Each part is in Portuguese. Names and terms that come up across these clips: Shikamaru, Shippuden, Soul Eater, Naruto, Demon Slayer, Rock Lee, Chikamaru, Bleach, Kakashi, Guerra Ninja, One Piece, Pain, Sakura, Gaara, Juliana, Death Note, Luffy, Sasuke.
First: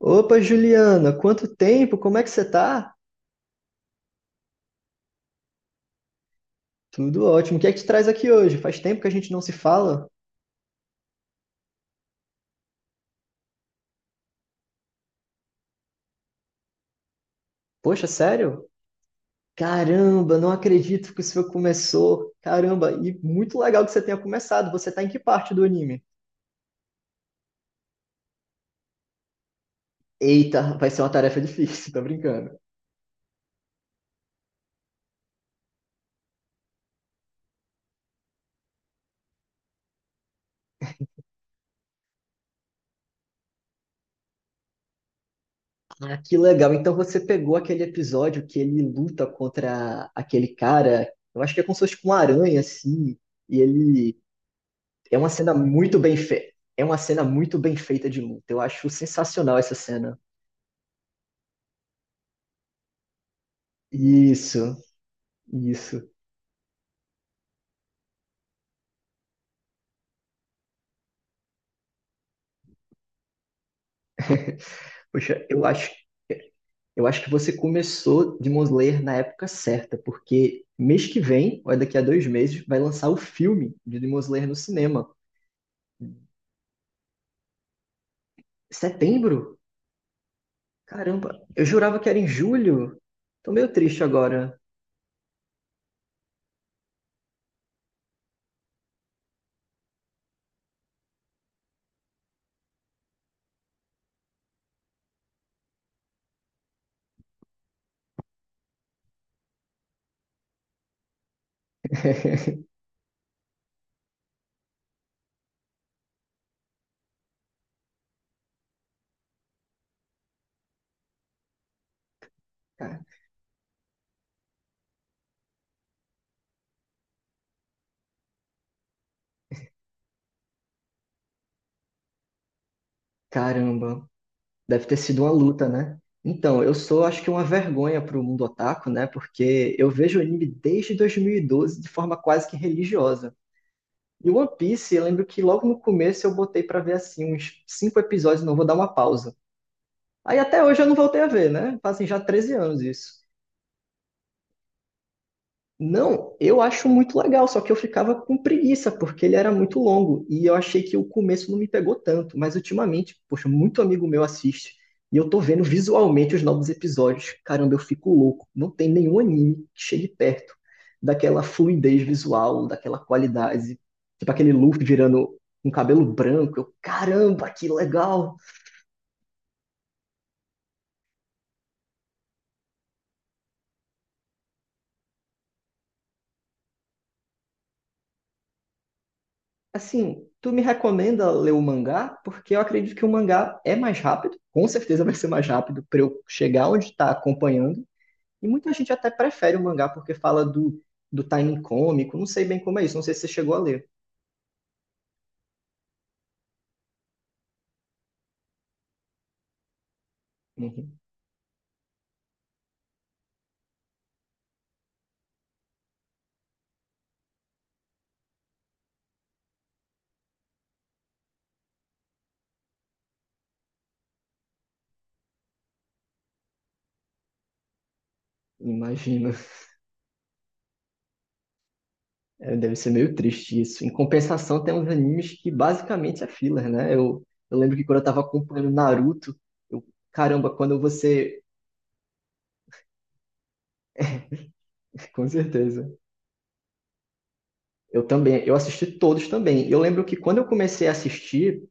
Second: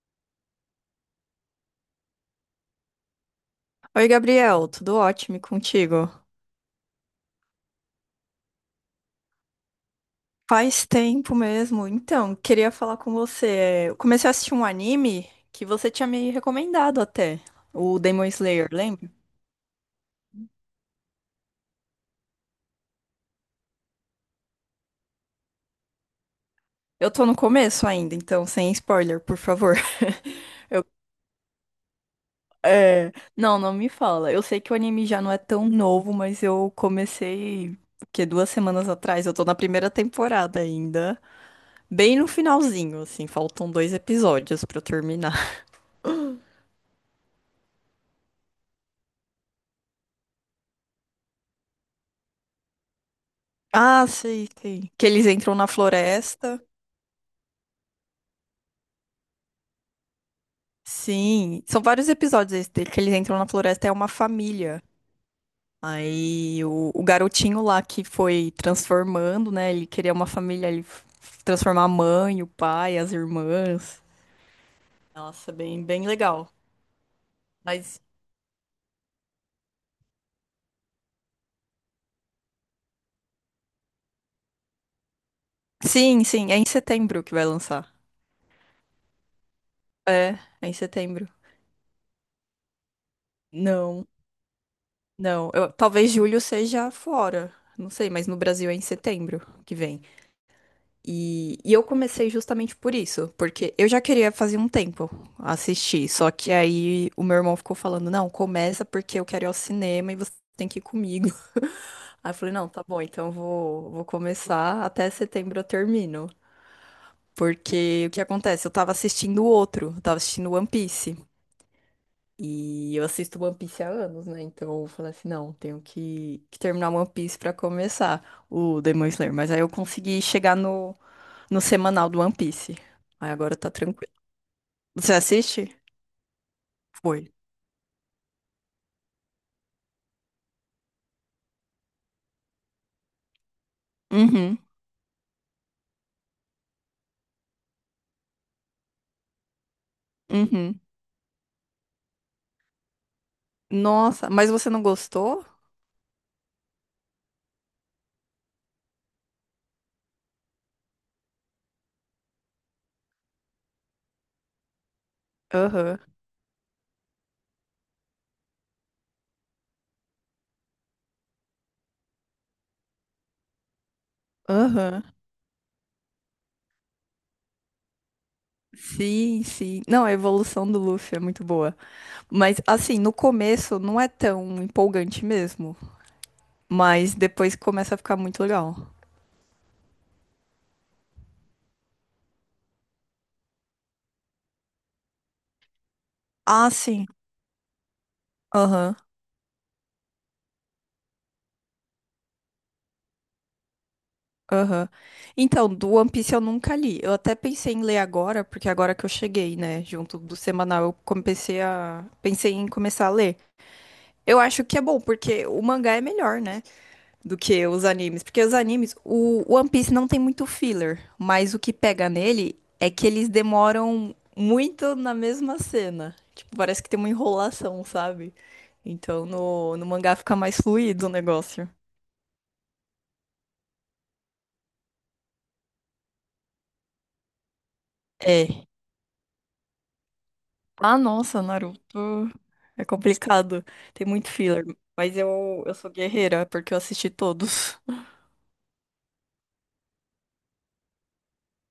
Opa, Juliana, quanto tempo? Como é que você tá? Oi, Gabriel, tudo ótimo e contigo? Tudo ótimo. O que é que te traz aqui hoje? Faz tempo que a gente não se fala. Faz tempo mesmo. Então, queria falar com você. Eu comecei a assistir um anime que você tinha me recomendado até, o Poxa, Demon sério? Slayer, lembra? Caramba, não acredito que isso começou. Caramba, e muito legal que você tenha começado. Você tá em que parte do anime? Eu tô no começo ainda, então sem spoiler, por favor. Eita, Eu- vai ser uma tarefa difícil, tô brincando. Não, não me fala. Eu sei que o anime já não é tão novo, mas eu comecei, o quê? Duas semanas atrás. Eu tô na primeira temporada ainda, bem no finalzinho, assim, faltam dois episódios pra eu terminar. Ah, que legal. Então você pegou aquele episódio que ele luta contra aquele cara, eu acho que é como se fosse com uma aranha, assim, e Ah, ele sei, sei. Que É eles uma cena entram na muito bem feita. floresta. É uma cena muito bem feita de luta. Eu acho sensacional essa cena. Sim, são vários episódios esse dele, que eles entram na floresta, é uma Isso, família. isso. Aí o garotinho lá que foi transformando, né? Ele queria uma família, transformar a mãe, o pai, as irmãs. Poxa, Nossa, eu bem, acho, bem legal. eu acho que você Mas começou Demon Slayer na época certa, porque mês que vem, ou é daqui a 2 meses, vai lançar o filme de Demon Slayer no cinema. sim, sim, é em setembro que vai lançar. Setembro? É, é em setembro. Caramba, eu jurava que era em julho. Tô meio triste Não, agora. não. Talvez julho seja fora. Não sei, mas no Brasil é em setembro que vem. E eu comecei justamente por isso, porque eu já queria fazer um tempo assistir, só que aí o meu irmão ficou falando, não, começa porque eu quero ir ao cinema e você tem que ir comigo. Aí eu falei, não, tá bom, então eu vou, vou começar, até setembro eu termino. Porque o que acontece? Eu tava assistindo outro, eu tava assistindo One Piece. E Ca- eu assisto One Piece há anos, né? Então eu falei assim, não, tenho que terminar One Piece pra começar o Demon Slayer. Mas aí eu consegui chegar no semanal do One Piece. Aí agora tá Caramba. tranquilo. Deve ter Você sido uma luta, assiste? né? Então, eu sou, acho que, Foi. uma vergonha para o mundo otaku, né? Porque eu vejo anime desde 2012 de forma quase que religiosa. E One Uhum, Piece, eu lembro que logo no começo eu botei para ver, assim, uns cinco episódios, não vou dar uma pausa. Aí até uhum. hoje eu não voltei a ver, né? Fazem já 13 anos isso. Nossa, mas você não gostou? Não, eu acho muito legal, só que eu ficava com preguiça, porque ele era muito longo, e eu achei que o começo não me pegou tanto, mas ultimamente, poxa, muito amigo meu assiste, e eu tô vendo Aham, visualmente os novos episódios. Caramba, eu fico louco. Não tem nenhum anime que chegue perto daquela fluidez visual, daquela qualidade, tipo aquele Luffy aham. virando um cabelo branco. Eu, caramba, que legal! Sim, sim. Não, a evolução do Luffy é muito boa. Mas, assim, no começo não é tão empolgante mesmo. Mas depois começa a ficar muito legal. Assim, tu me recomenda ler o mangá? Porque eu acredito que o mangá é mais rápido, com certeza vai ser mais rápido para eu chegar Ah, onde sim. está acompanhando. E muita gente Aham, até prefere o mangá porque fala do timing cômico, não sei bem como é isso, não sei se você chegou a ler. aham. Então, do One Piece eu nunca li. Eu até pensei em ler agora, porque agora que eu cheguei, né, junto do semanal, eu Uhum. comecei a... Pensei em começar a ler. Eu acho que é bom, porque o mangá é melhor, né? Do que os animes. Porque os animes, o One Piece não tem muito filler, mas o que pega nele é que eles demoram muito na mesma cena. Tipo, parece que tem uma enrolação, sabe? Então Imagino. no mangá fica mais fluido o negócio. É, deve ser meio triste isso. Em compensação, tem uns animes que basicamente é filler, né? Eu lembro que quando eu estava É. acompanhando Naruto, eu, caramba, quando Ah, você. nossa, Naruto. É complicado. Tem muito filler. Mas Com eu certeza. sou guerreira, porque eu assisti todos. Eu também, eu assisti todos também. Eu lembro que quando eu comecei a assistir,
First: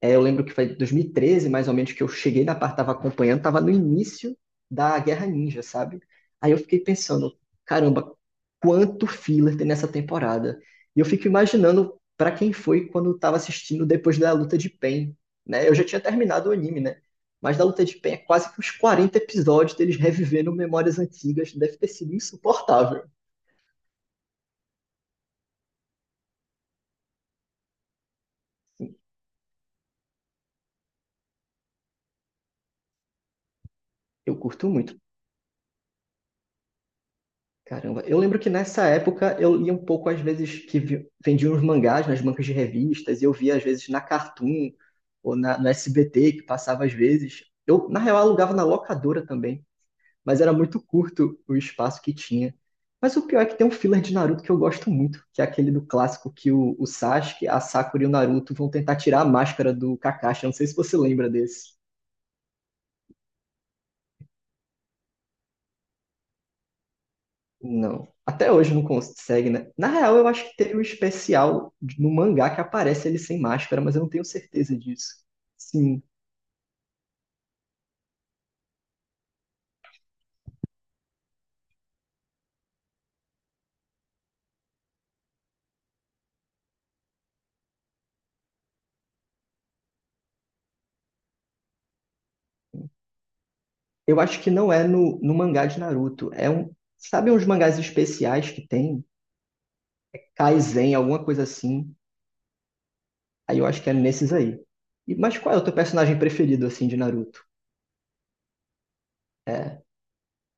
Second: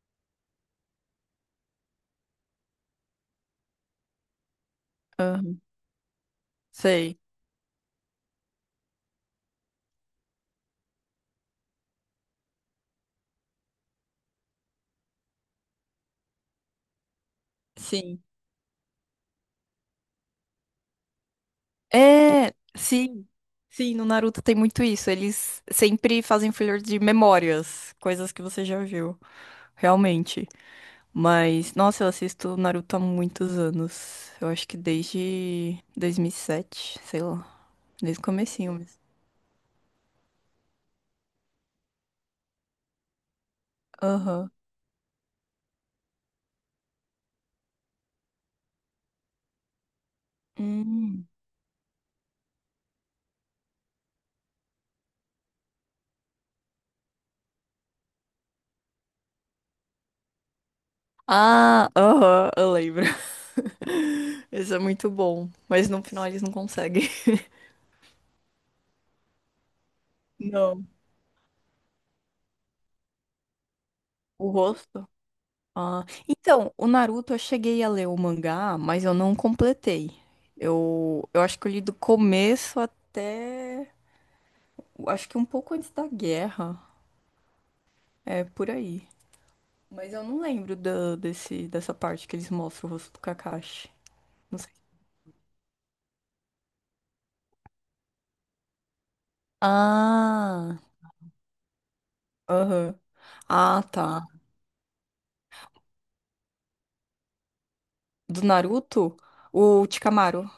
é, eu lembro que foi 2013, mais ou menos, que eu cheguei na parte, tava acompanhando, tava no início da Guerra Aham. Ninja, sabe? Aí eu fiquei Sei. pensando, caramba, quanto filler tem nessa temporada? E eu fico imaginando pra quem foi quando eu tava assistindo depois da luta de Pain, né? Eu já tinha terminado o anime, né? Mas da luta de Pain é Sim. quase que uns 40 episódios deles revivendo memórias antigas, deve ter sido É, insuportável. sim, sim, no Naruto tem muito isso. Eles sempre fazem filler de memórias, coisas que você já viu, realmente. Mas, nossa, eu assisto Naruto há muitos anos. Eu Eu acho curto que muito. desde 2007, sei lá, Caramba, eu desde o lembro que comecinho nessa mesmo. época eu lia um pouco, às vezes, que vendiam uns mangás nas bancas de revistas, e eu via, às vezes, na Aham. Cartoon ou no SBT, que passava às vezes. Eu, na real, alugava na locadora também, mas era muito Hum. curto o espaço que tinha. Mas o pior é que tem um filler de Naruto que eu gosto muito, que é aquele do clássico que o Sasuke, a Sakura e o Naruto vão tentar tirar a máscara do Kakashi. Eu não sei se você lembra desse. Ah, aham, eu lembro. Isso é muito bom, mas no final eles não conseguem. Não. Até hoje não consegue, né? Na real, eu acho que teve um Não. especial no mangá que aparece ele sem máscara, mas eu não tenho O certeza rosto? disso. Sim. Ah, então, o Naruto eu cheguei a ler o mangá, mas eu não completei. Eu acho que eu li do começo até, eu acho que um pouco antes da guerra, é por aí. Mas eu não lembro dessa parte que eles mostram o rosto do Kakashi. Eu acho que Não não sei. é no mangá de Naruto. É um. Sabe uns mangás especiais que tem? Ah, Kaizen, alguma coisa assim. aham. Aí eu acho Ah, que é tá. nesses aí. E, mas qual é o teu personagem preferido, assim, de Naruto? Do Naruto, É. o Chikamaru.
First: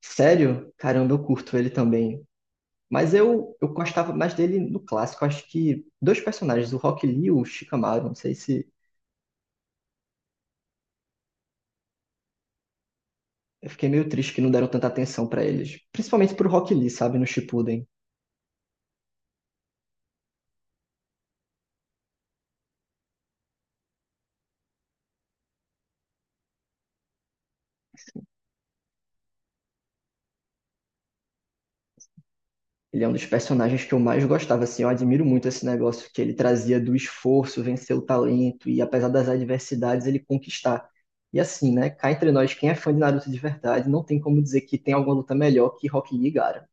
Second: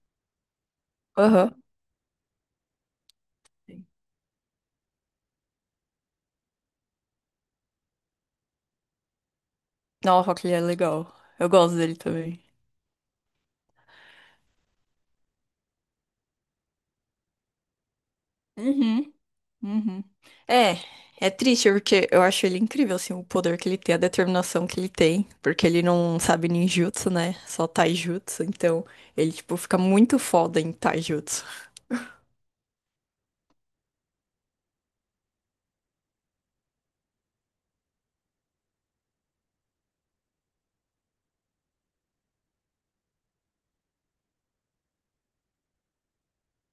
Sério? Caramba, eu Aham. curto ele também. Mas eu gostava mais dele no clássico. Acho que dois personagens, o Rock Lee e o Shikamaru. Não sei se. Nossa, que ele é legal. Eu gosto dele também. Eu fiquei meio triste que não deram tanta atenção pra eles. Principalmente pro Rock Lee, sabe, no Shippuden. Uhum. Uhum. É, é triste porque eu acho ele incrível, assim, o poder que ele tem, a determinação que ele tem, porque ele não sabe ninjutsu, né? Só taijutsu, então ele, tipo, fica muito foda em taijutsu. Ele é um dos personagens que eu mais gostava, assim, eu admiro muito esse negócio que ele trazia do esforço, vencer o talento e apesar das adversidades ele conquistar. E assim, né, cá entre nós, quem é fã de Naruto de verdade, não tem como dizer que tem alguma luta melhor que Rock Lee e Gaara.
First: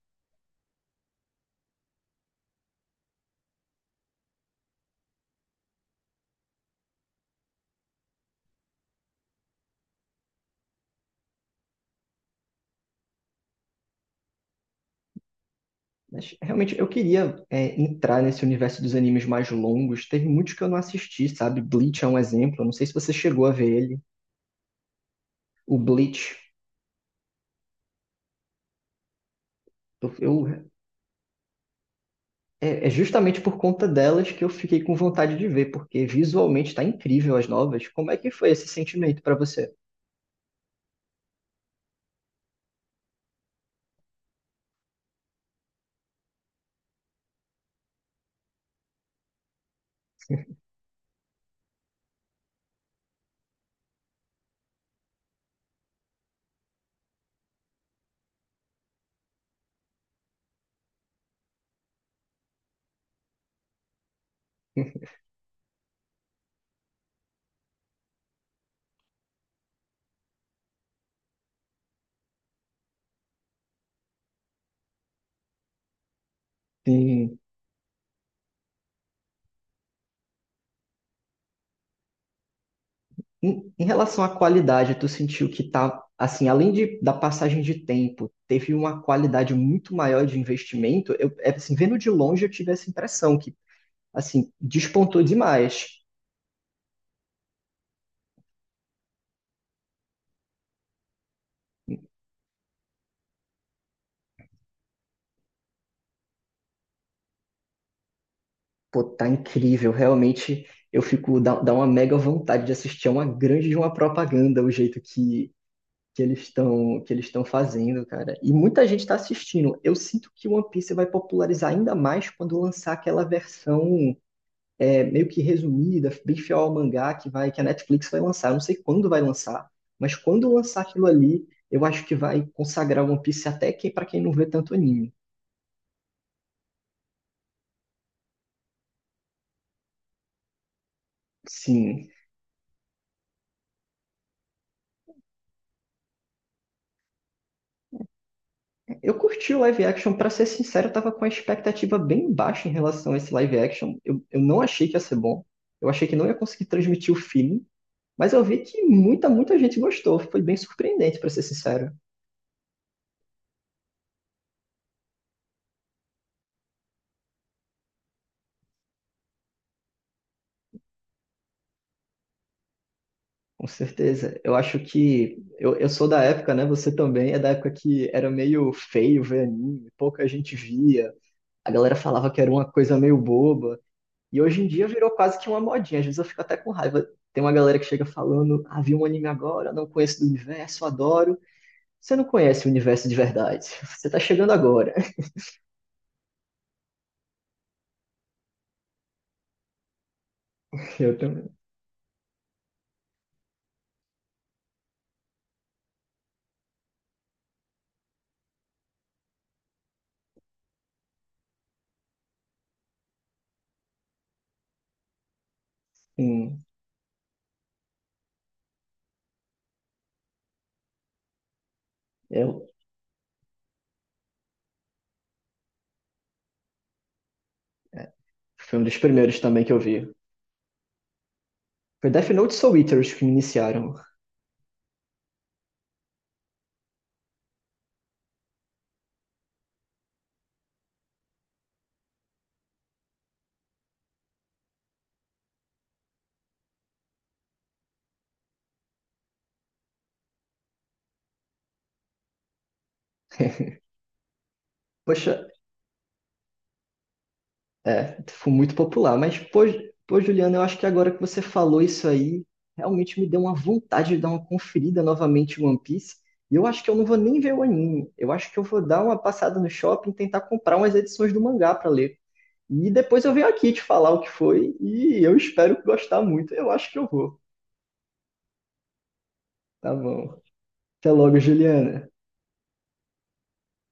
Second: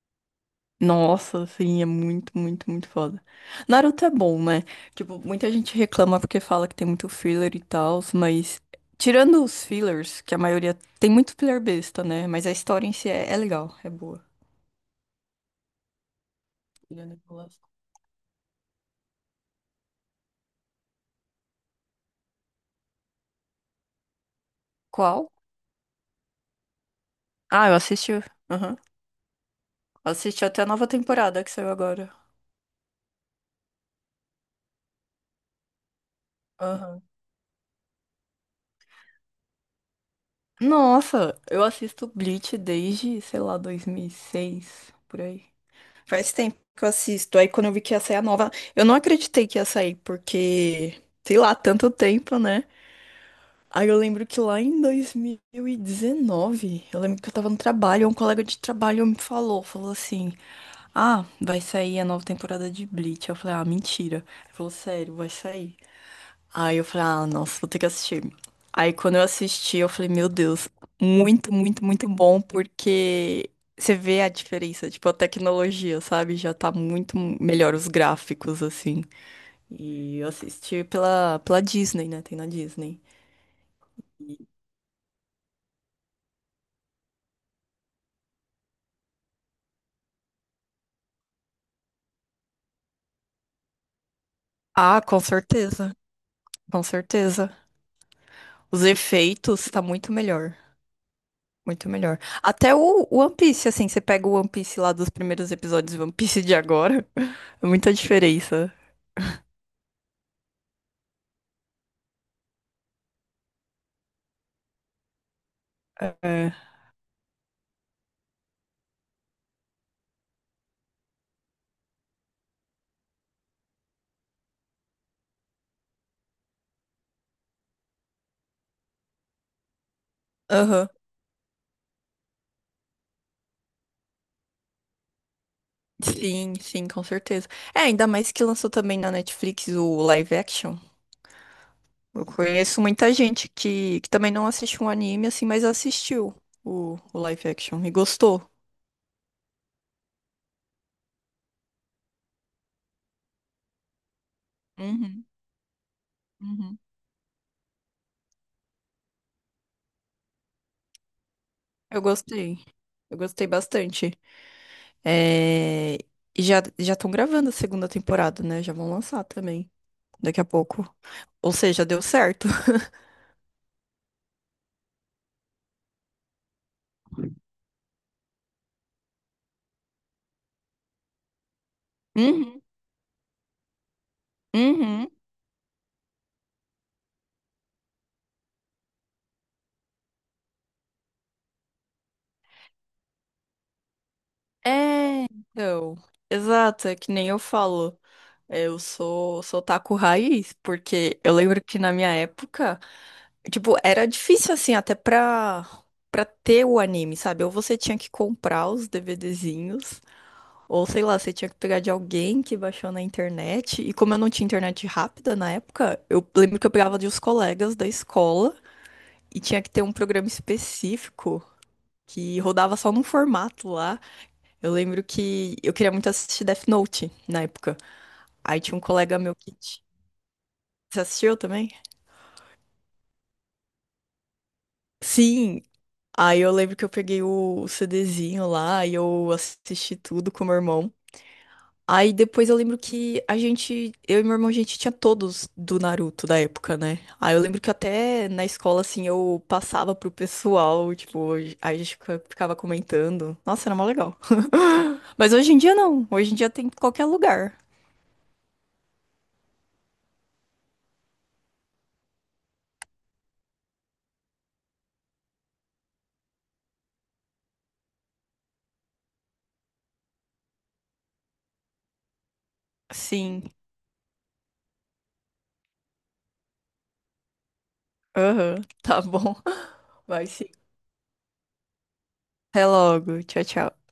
Nossa, assim, é muito, muito, muito foda. Naruto é bom, né? Tipo, muita gente reclama porque fala que tem muito filler e tal, mas tirando os fillers, que a maioria tem muito filler besta, né? Mas a história em si é legal, é boa. Mas realmente eu Tirando queria aquelas- é, entrar nesse universo dos animes mais longos. Teve muitos que eu não assisti, sabe? Bleach é um exemplo, eu não sei se você chegou a ver ele. Qual? O Bleach, Ah, eu assisti. Aham. eu, Assisti eu até a nova temporada que saiu agora. É justamente por conta delas que eu fiquei com vontade de ver, porque visualmente está Aham. incrível as novas. Como é que foi esse sentimento para você? Nossa, eu assisto Bleach desde, sei lá, 2006, por aí. Faz tempo que eu assisto. Aí quando eu vi que ia sair a nova, eu não acreditei que ia sair, porque, sei lá, tanto tempo, né? Aí eu lembro que lá em 2019, eu lembro que eu tava no trabalho, um colega de trabalho me falou, falou assim: "Ah, vai sair a nova temporada de Bleach". Eu falei: "Ah, mentira". Ele falou: "Sério, vai sair". Aí eu falei, ah, nossa, vou ter que assistir. Aí quando eu assisti, eu falei, meu Deus, muito, muito, muito bom, porque você vê a diferença, tipo, a tecnologia, sabe? Já tá muito Em, melhor os gráficos, assim. E eu assisti pela Disney, né? Tem na Disney. em relação à qualidade, tu sentiu que tá, assim, além da passagem de tempo, teve uma qualidade muito maior de investimento? Eu, é, assim, vendo de longe, eu tive essa impressão que, assim, Ah, com despontou demais. certeza, com certeza. Os efeitos tá muito melhor. Muito melhor. Até o One Piece, assim, você pega o One Piece lá dos primeiros episódios e o One Piece de agora, é muita diferença. Pô, tá incrível, realmente. Eu fico, dá uma mega vontade de assistir, é uma grande de uma propaganda, o jeito que É. Eles estão fazendo, cara. E muita gente está assistindo. Eu sinto que One Piece vai popularizar ainda mais quando lançar aquela versão, é, meio que resumida, bem fiel ao mangá que a Netflix vai lançar. Eu não sei quando vai lançar, mas quando lançar Aham. aquilo ali, eu acho que vai consagrar One Piece até que para quem não vê tanto anime. Sim, sim, com certeza. É, ainda mais que lançou também na Netflix o live action. Sim, Eu conheço muita gente que também não assiste um anime assim, mas assistiu o live action e gostou. eu curti o live action, pra ser sincero, eu tava com a expectativa bem baixa em relação a esse live action. Eu não achei que ia ser Uhum, bom, eu achei que não ia conseguir uhum. transmitir o feeling. Mas eu vi que muita, muita gente gostou. Foi bem surpreendente, para ser sincero. Eu gostei. Eu gostei bastante. É, e já já estão gravando a segunda temporada, né? Já vão lançar também daqui a pouco. Ou seja, deu certo. Com certeza. Eu acho que. Eu sou da época, né? Você também é da época que era meio feio ver anime, pouca gente via. A galera falava que era uma coisa meio boba. E hoje em Uhum, dia virou uhum. quase que uma modinha. Às vezes eu fico até com raiva. Tem uma galera que chega falando: Ah, vi um anime agora, não conheço do universo, adoro. Você não conhece o universo de verdade. Você tá chegando agora. É, então. Exato, é que nem eu falo. Eu sou, sou taco raiz, Eu porque eu também. lembro que na minha época, tipo, era difícil assim, até pra ter o anime, sabe? Ou você tinha que comprar os DVDzinhos, ou sei lá, você tinha que pegar de alguém que baixou na internet. E como eu não tinha internet rápida na época, eu lembro Sim. que eu pegava de uns colegas da escola e tinha que ter um programa específico. Que Eu, rodava só num formato lá. Eu lembro que eu queria muito assistir Death Note na época. é, Aí tinha foi um um dos colega meu primeiros que também que eu vi. você assistiu também? Foi Death Note e Soul Eater os que me iniciaram. Sim. Aí eu lembro que eu peguei o CDzinho lá e eu assisti tudo com meu irmão. Aí depois eu lembro que a gente, eu e meu irmão, a gente tinha todos do Naruto da época, né? Aí eu lembro que até na escola, assim, eu passava pro pessoal, tipo, aí a gente ficava comentando. Nossa, era mó legal. Mas Poxa, hoje em dia não. Hoje em dia tem em qualquer lugar. é, foi muito popular. Mas, pô, pô, Juliana, eu acho que agora que você falou isso aí, realmente me deu uma vontade de dar uma conferida novamente em One Piece. E eu acho que eu não vou nem ver o anime. Eu acho que eu vou dar uma passada no shopping, e tentar comprar umas edições do mangá para ler. E depois eu venho Sim. aqui te falar o que foi e eu espero gostar muito. Eu acho que eu vou. Aham. Tá bom. Tá Vai bom. sim. Até logo, Juliana. Até logo. Tchau, tchau.